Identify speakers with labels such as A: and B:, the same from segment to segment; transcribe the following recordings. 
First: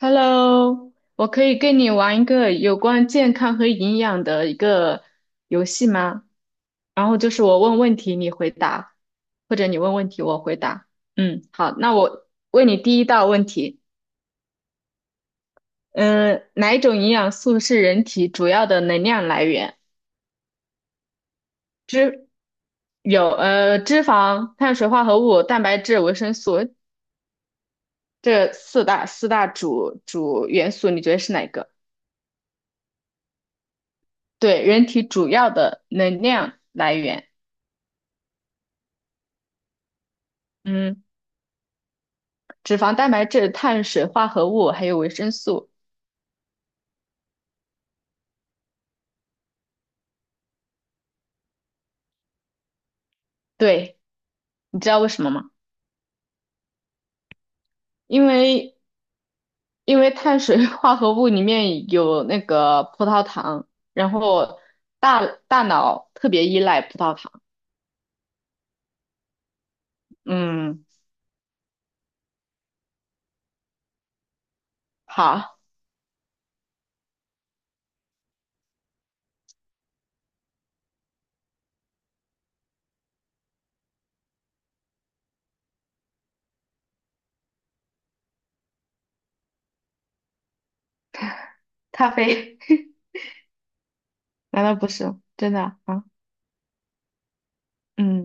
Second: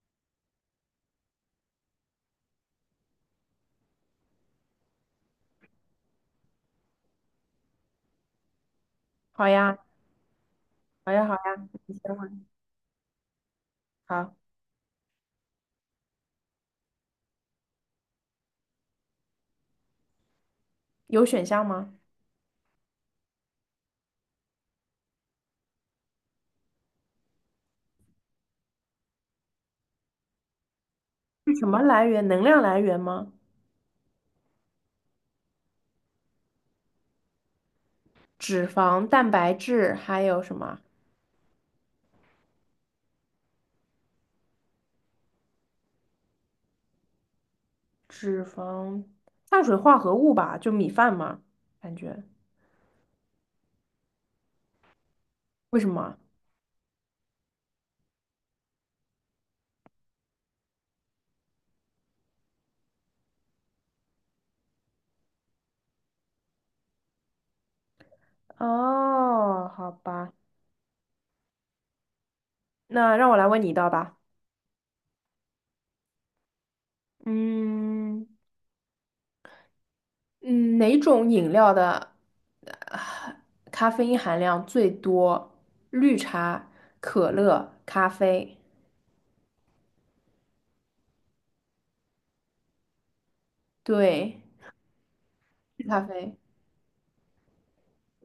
A: Hello，我可以跟你玩一个有关健康和营养的一个游戏吗？然后就是我问问题，你回答，
B: 好
A: 或者你
B: 呀，
A: 问问题，我回答。
B: 好呀，好呀，
A: 好，
B: 你
A: 那
B: 先
A: 我
B: 问。
A: 问你第一道问题，
B: 好，
A: 嗯，哪一种营养素是人体主要的能量来源？
B: 有选项吗？
A: 有脂肪、碳水化合物、蛋白质、维生素这四大主元素，你觉得是哪
B: 是什
A: 个？
B: 么来源？能量来源吗？
A: 对，人体主要的能量来源。
B: 脂肪、蛋白质，还有什么？
A: 嗯。脂肪、蛋白质、碳水化合物还有维生素。
B: 脂肪、碳水化合物吧，就米饭嘛，感觉。
A: 对，你知道为什么吗？
B: 为什么？
A: 因为因为碳水 化合物里面有那个葡萄糖，然后大脑特别依赖葡萄糖。
B: 哦，好吧，
A: 嗯，
B: 那让我来问你一道吧。
A: 好，
B: 嗯嗯，哪种饮料的呃咖啡因含量最多？绿茶、可乐、咖啡。
A: 咖啡，
B: 对，
A: 难道不是真的
B: 是咖
A: 啊？
B: 啡。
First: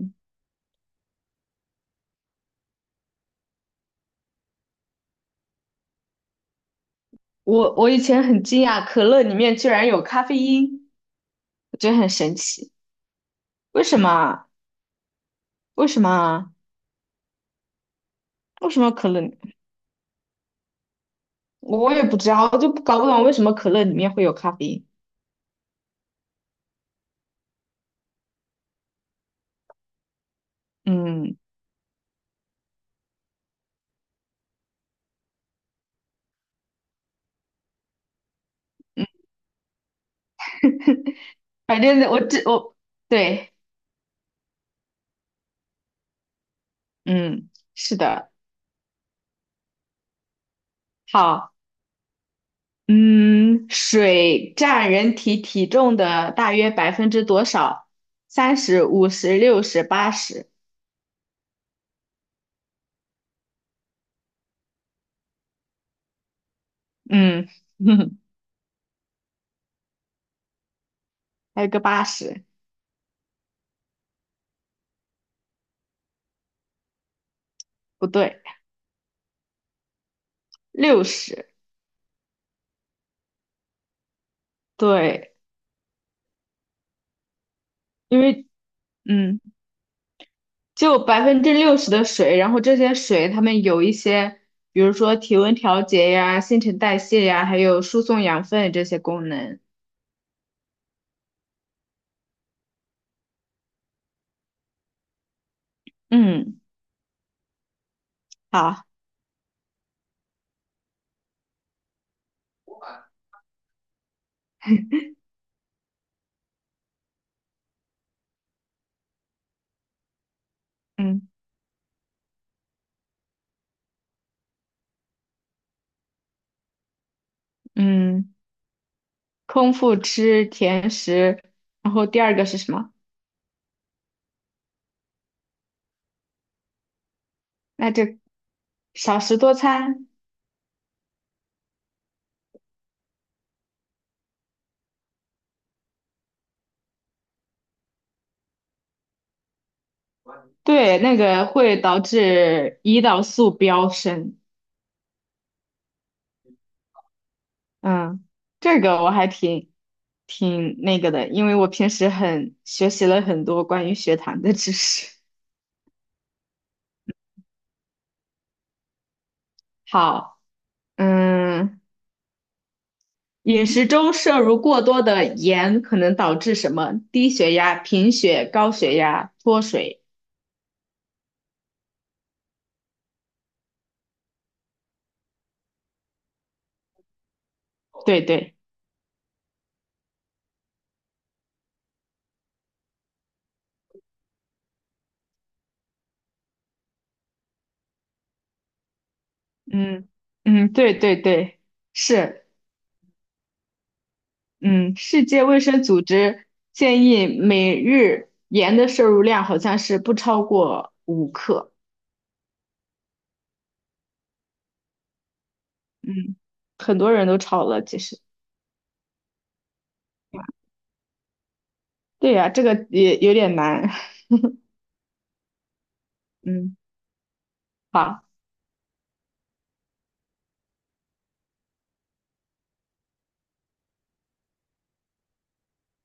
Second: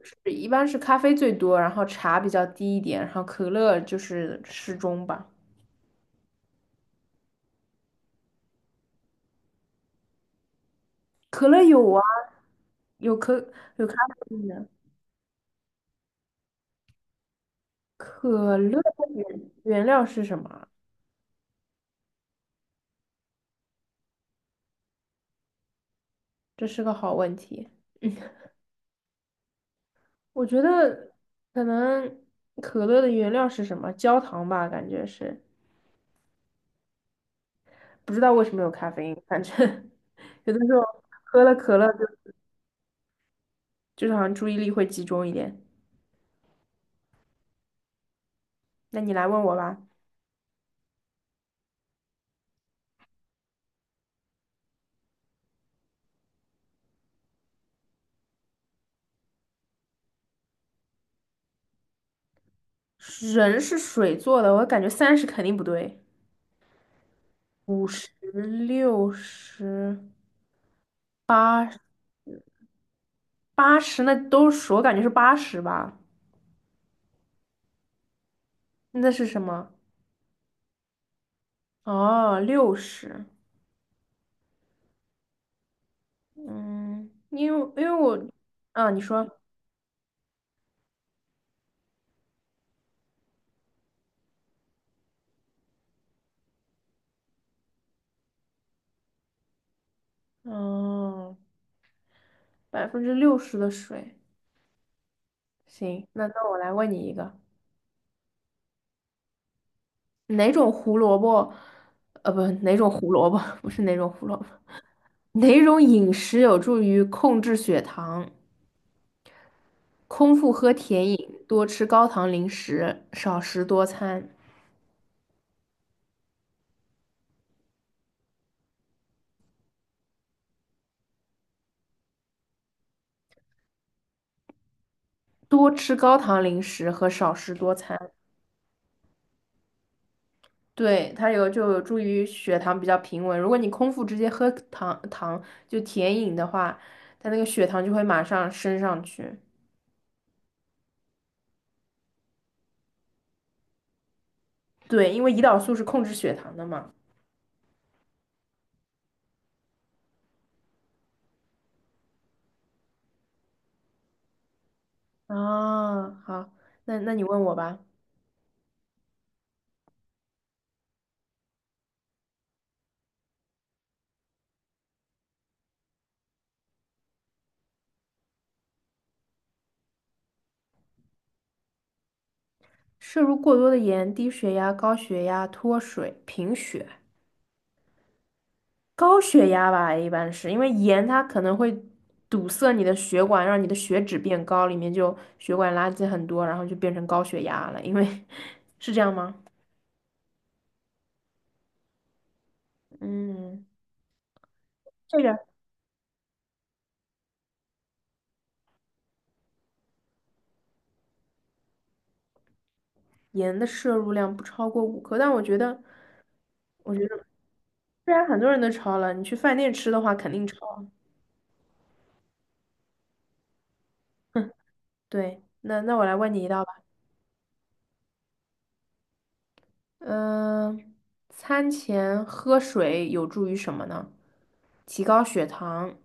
B: 是，一般是咖啡最多，然后茶比较低一点，然后可乐就是适中吧。
A: 我以前很惊讶，可乐里面居然有咖啡因，
B: 可乐
A: 我觉
B: 有
A: 得
B: 啊，
A: 很神奇。
B: 有可
A: 为
B: 有咖
A: 什么
B: 啡因
A: 啊？
B: 的。
A: 为什么啊？
B: 可
A: 为
B: 乐
A: 什么
B: 的
A: 可乐
B: 原
A: 里
B: 原料是什么啊？
A: 我也不知道，我就搞不懂为什么可乐里面会有咖啡因。
B: 这是个好问题。嗯，我觉得
A: 嗯
B: 可能可乐的原料是什么？焦糖吧，感觉是。不知道为什么有咖
A: 嗯，
B: 啡因，反正 有的时候喝了可
A: 反
B: 乐就
A: 正我这我对，
B: 就是好像注意力会集中一点。
A: 嗯，是的，
B: 那你来问我吧。
A: 好，嗯，水占人体体重的大约百分之多少？30、50、60、80，
B: 人是水做的，我感觉30肯定不对。
A: 嗯，
B: 50、六十、
A: 还有
B: 八
A: 个80，
B: 八十，那都是我感觉是八十吧？
A: 不对，
B: 那是什么？
A: 六十，
B: 哦，六十。
A: 对，
B: 嗯，因为我，
A: 因为
B: 啊，你说，
A: 嗯，就60%的水，然后这些水它们有一些，比如说体温调节呀、新陈代谢呀，还有输送养分这些功能，
B: 嗯，60%的水。行，那我
A: 嗯，
B: 来问你一个，
A: 好。
B: 哪种胡萝卜？不，哪种胡萝卜？不是哪种胡萝卜，哪种饮食有助于控制血糖？空腹喝甜
A: 嗯。
B: 饮，多吃高糖零食，少食多餐。
A: 嗯，空腹吃甜食，然后第二个是什么？
B: 多吃高糖零食和少食多
A: 那
B: 餐，
A: 这少食多餐，
B: 对，它有就有助于血糖比较平稳。如果你空腹直接喝糖糖就甜饮的话，它那个血糖就会马上升上去。
A: 对，那个会导致胰岛素飙升。
B: 对，因为胰岛素是控制血糖的嘛。
A: 嗯，这个我还挺那个的，因为我平时很学习了很多关于血糖的知识。
B: 啊，好，那你问我吧。
A: 好，嗯，饮食中摄入过多的盐可能导致什么？低血压、贫血、高血压、脱水。
B: 摄入过多的盐，低血压、高血压、脱水、贫血。
A: 对对。
B: 高血压吧，一般是因为盐它可能会堵塞你的血管，让你的血脂变高，里面就血管垃圾很多，然后就变成高血压了。因为 是这样吗？
A: 嗯嗯，对对对，是，
B: 嗯，
A: 嗯，
B: 这
A: 世
B: 个
A: 界卫生组织建议每日盐的摄入量好像是不超过5克，
B: 盐的摄入量不超过5克，但
A: 嗯，
B: 我
A: 很
B: 觉
A: 多
B: 得
A: 人都超了，其
B: 虽
A: 实，
B: 然很多人都超了，你去饭店吃的话肯定超。
A: 对呀，这个也有点难，
B: 对，那我来问你 一道
A: 嗯，
B: 吧。
A: 好，
B: 嗯、餐前喝水有助于什么呢？提高血糖。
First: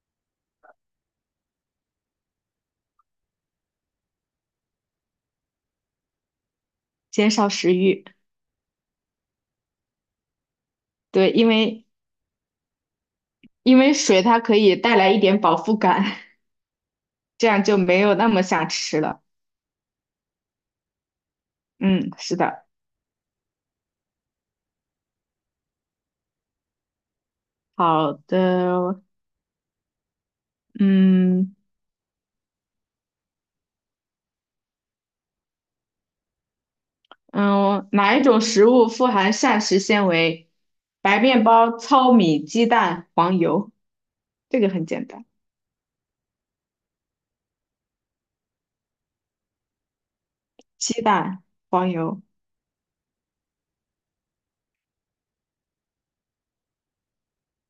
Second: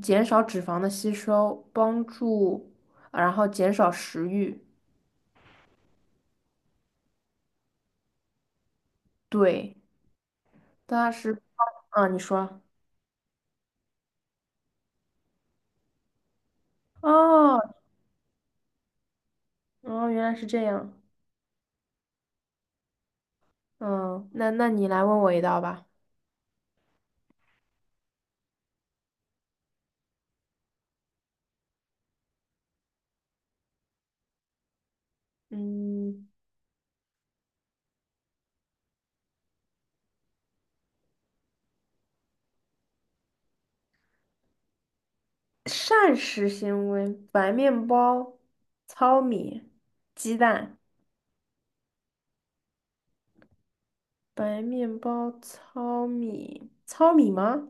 B: 减少脂肪的吸收，帮助，然后减少食欲。
A: 减少食欲，
B: 对，它
A: 对，
B: 是，
A: 因为
B: 啊，你说，
A: 因为水它可以带来一点饱腹感，这
B: 哦，
A: 样就没有那么想吃了，
B: 哦，原来是这样。
A: 嗯，是的，
B: 嗯，那你来问我一道吧。
A: 好的，嗯。
B: 嗯，
A: 嗯，哪一种食物富含膳食纤维？白面包、糙米、鸡蛋、黄油，这个很简单。
B: 膳食纤维：白面包、糙米、鸡蛋。
A: 鸡蛋、黄油，
B: 白面包、糙米，糙米吗？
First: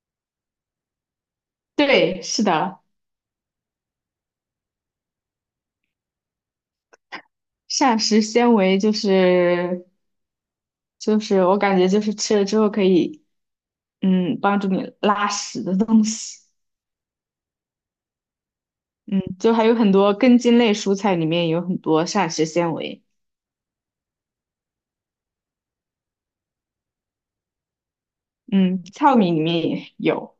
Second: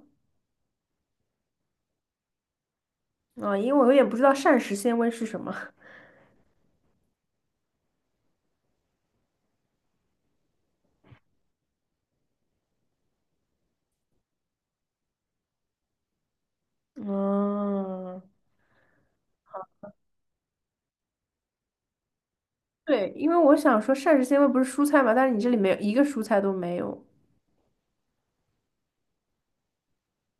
A: 对，是的，
B: 啊，因为我有点不知道膳食纤维是什么。
A: 膳食纤维就是我感觉就是吃了之后可以帮助你拉屎的东西。
B: 嗯，
A: 嗯，就还有很多根茎类蔬菜里面有很多膳食纤维。
B: 对，因为我想说膳食纤维不是蔬菜嘛，但是你这里没有一个蔬菜都没有。
A: 嗯，糙米里面也有。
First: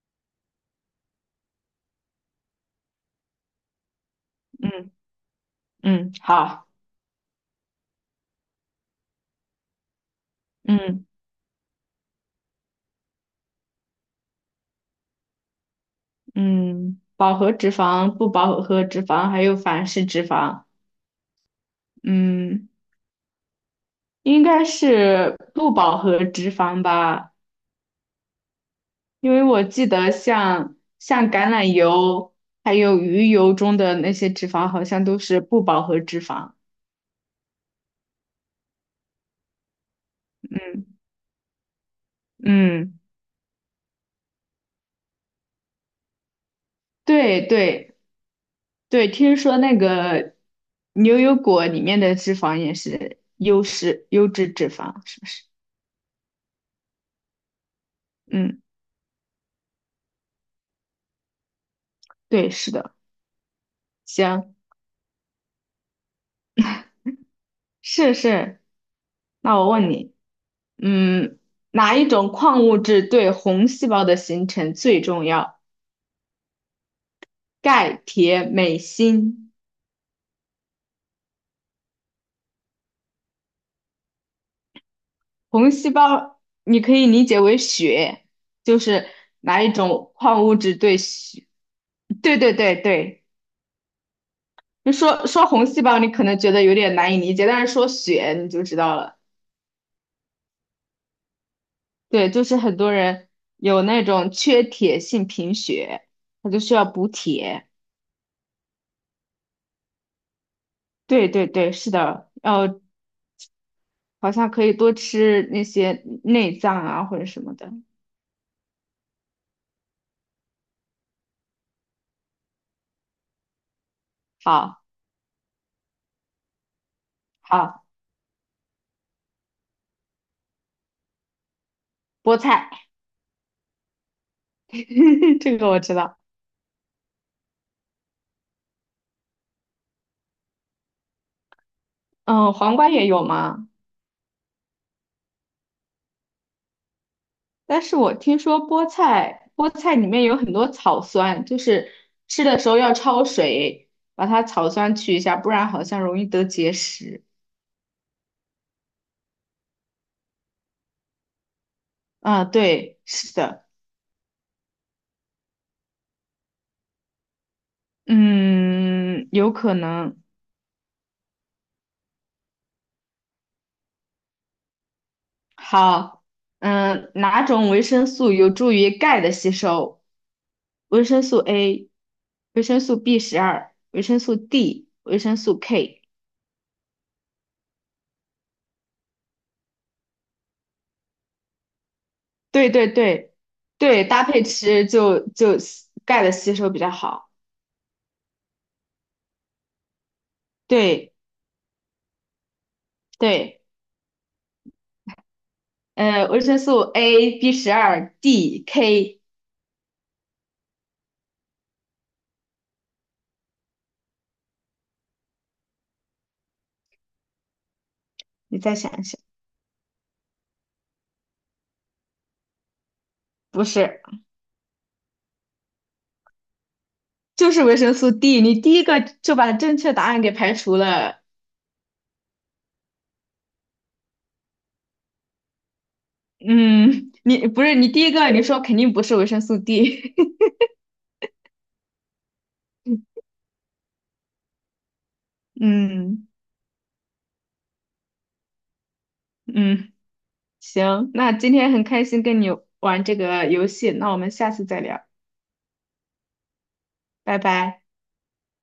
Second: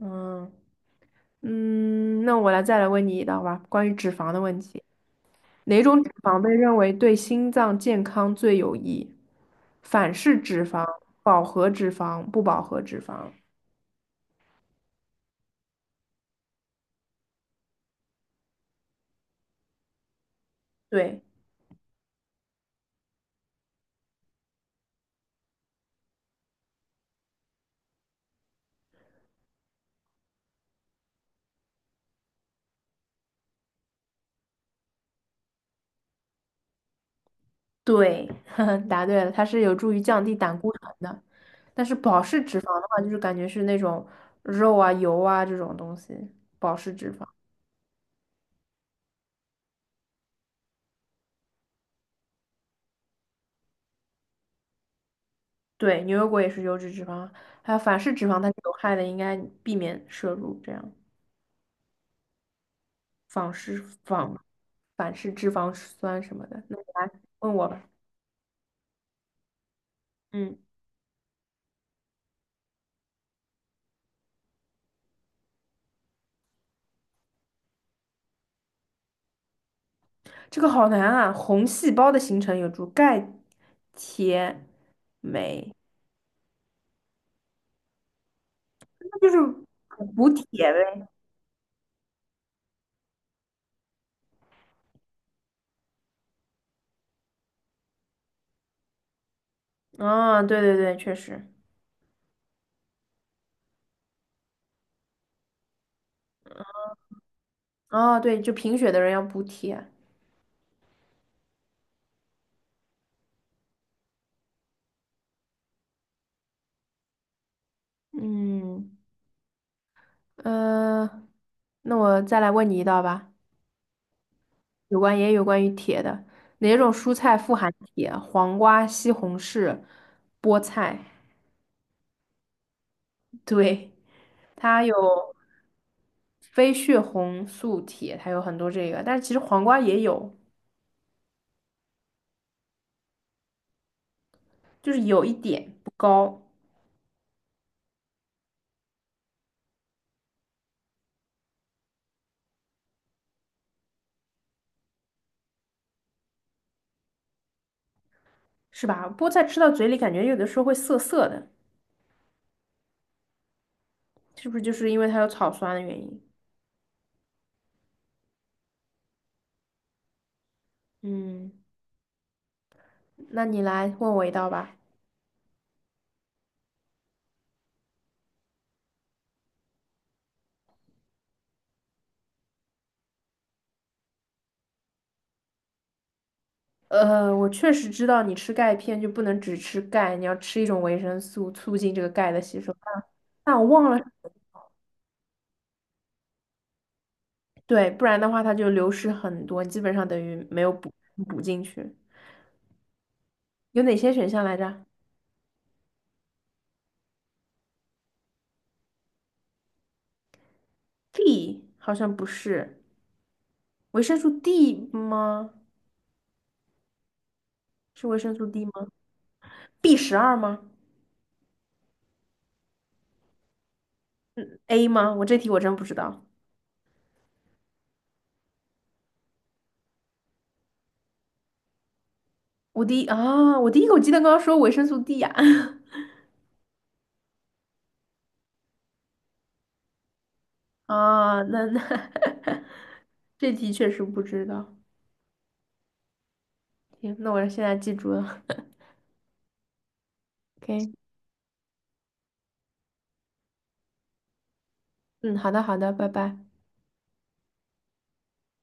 B: 嗯嗯，那我再来问你一道吧，关于脂肪的问题，
A: 嗯
B: 哪种脂
A: 嗯，
B: 肪被
A: 好，
B: 认为对心脏健康最有益？反式脂肪、
A: 嗯。
B: 饱和脂肪、不饱和脂肪。
A: 嗯，饱和脂肪、不饱和脂肪还有反式脂肪，
B: 对
A: 嗯，应该是不饱和脂肪吧，因为我记得像橄榄油还有鱼油中的那些脂肪好像都是不饱和脂肪。
B: 对，答对了，它是有助于降低胆固
A: 嗯
B: 醇的。但是饱式脂肪的
A: 嗯，
B: 话，就是感觉是那种肉啊、油啊这种东西，饱式脂肪。
A: 对对对，听说那个牛油果里面的脂肪也是优质脂肪，是不是？
B: 对，牛油果也是油脂脂肪，还有反式脂肪它是
A: 嗯，
B: 有害的，应该避免摄入这样
A: 对，是的。
B: 反式反
A: 行。
B: 反式脂肪酸什么的。那你来问我吧，
A: 是是，那我问你，
B: 嗯，
A: 嗯，哪一种矿物质对红细胞的形成最重要？钙、铁、镁、锌。
B: 这个好难啊。红细胞的形成有助钙、铁、
A: 红
B: 镁，
A: 细胞你可以理解为血，就是
B: 那就是
A: 哪一
B: 补
A: 种
B: 补
A: 矿物
B: 铁
A: 质对
B: 呗。
A: 血？对对对对，就说说红细胞，你可能觉得有点难以理解，但是说血你就知道了。
B: 啊，对对对，确实。
A: 对，就是很多人有那种缺铁性贫血，他就需要补铁。
B: 哦，对，就贫血的人要补铁。
A: 对对对，是的，好像可以多吃那些内脏啊或者什么的。
B: 嗯，呃，那我再来问你一道吧。
A: 好，
B: 有关也有关于铁的，哪种蔬菜富含
A: 好，
B: 铁？黄瓜、西红柿、菠菜。
A: 菠菜，
B: 对，它有
A: 这个我知道。
B: 非血红素铁，它有很多这个，但是其实黄瓜也有，
A: 嗯，黄瓜也有吗？
B: 就是有一点不高，
A: 但是我听说菠菜，菠菜里面有很多草酸，就是吃的时候要焯水，把它草酸去一下，不然好像容易得结石。
B: 是吧？菠菜吃到嘴里感觉有的时候会涩涩的，
A: 啊，对，是的，
B: 是不是就是因为它有草酸的原因？
A: 嗯，有可能。
B: 嗯，那你来问我一道吧。
A: 好，哪种维生素有助于钙的吸收？维生素 A、维生素 B 十二、维生素 D、维生素 K。
B: 我确实知道你吃钙片就不能只吃钙，你要吃一种维生素，促进这个钙的吸
A: 对
B: 收。
A: 对对
B: 但我忘了，
A: 对，搭配吃就钙的吸收比较好。
B: 对，不然的话它就流失很多，基本上等于没有补
A: 对
B: 补进去。
A: 对，
B: 有哪些选项来着
A: 维生素 A、B 十二、D、K，
B: d 好像不是维生素 D 吗？是维生素
A: 你
B: D 吗
A: 再想一想，
B: ？B12吗
A: 不是，
B: ？A 吗？我这题我真不知道。
A: 就是维生素 D，你第一个就把正确答案给排除了。
B: 我第一啊，我第一口记得刚刚说维生素 D 呀、
A: 嗯，你不是你第一个，你说肯定不是维生素 D。
B: 啊，那 这题确实不知道。
A: 嗯
B: 行，那我现在记住了。
A: 嗯，
B: OK，
A: 行，那今天很开心跟你玩这个游戏，那我们下次再聊，
B: 嗯，好的好的，拜拜。
A: 拜拜。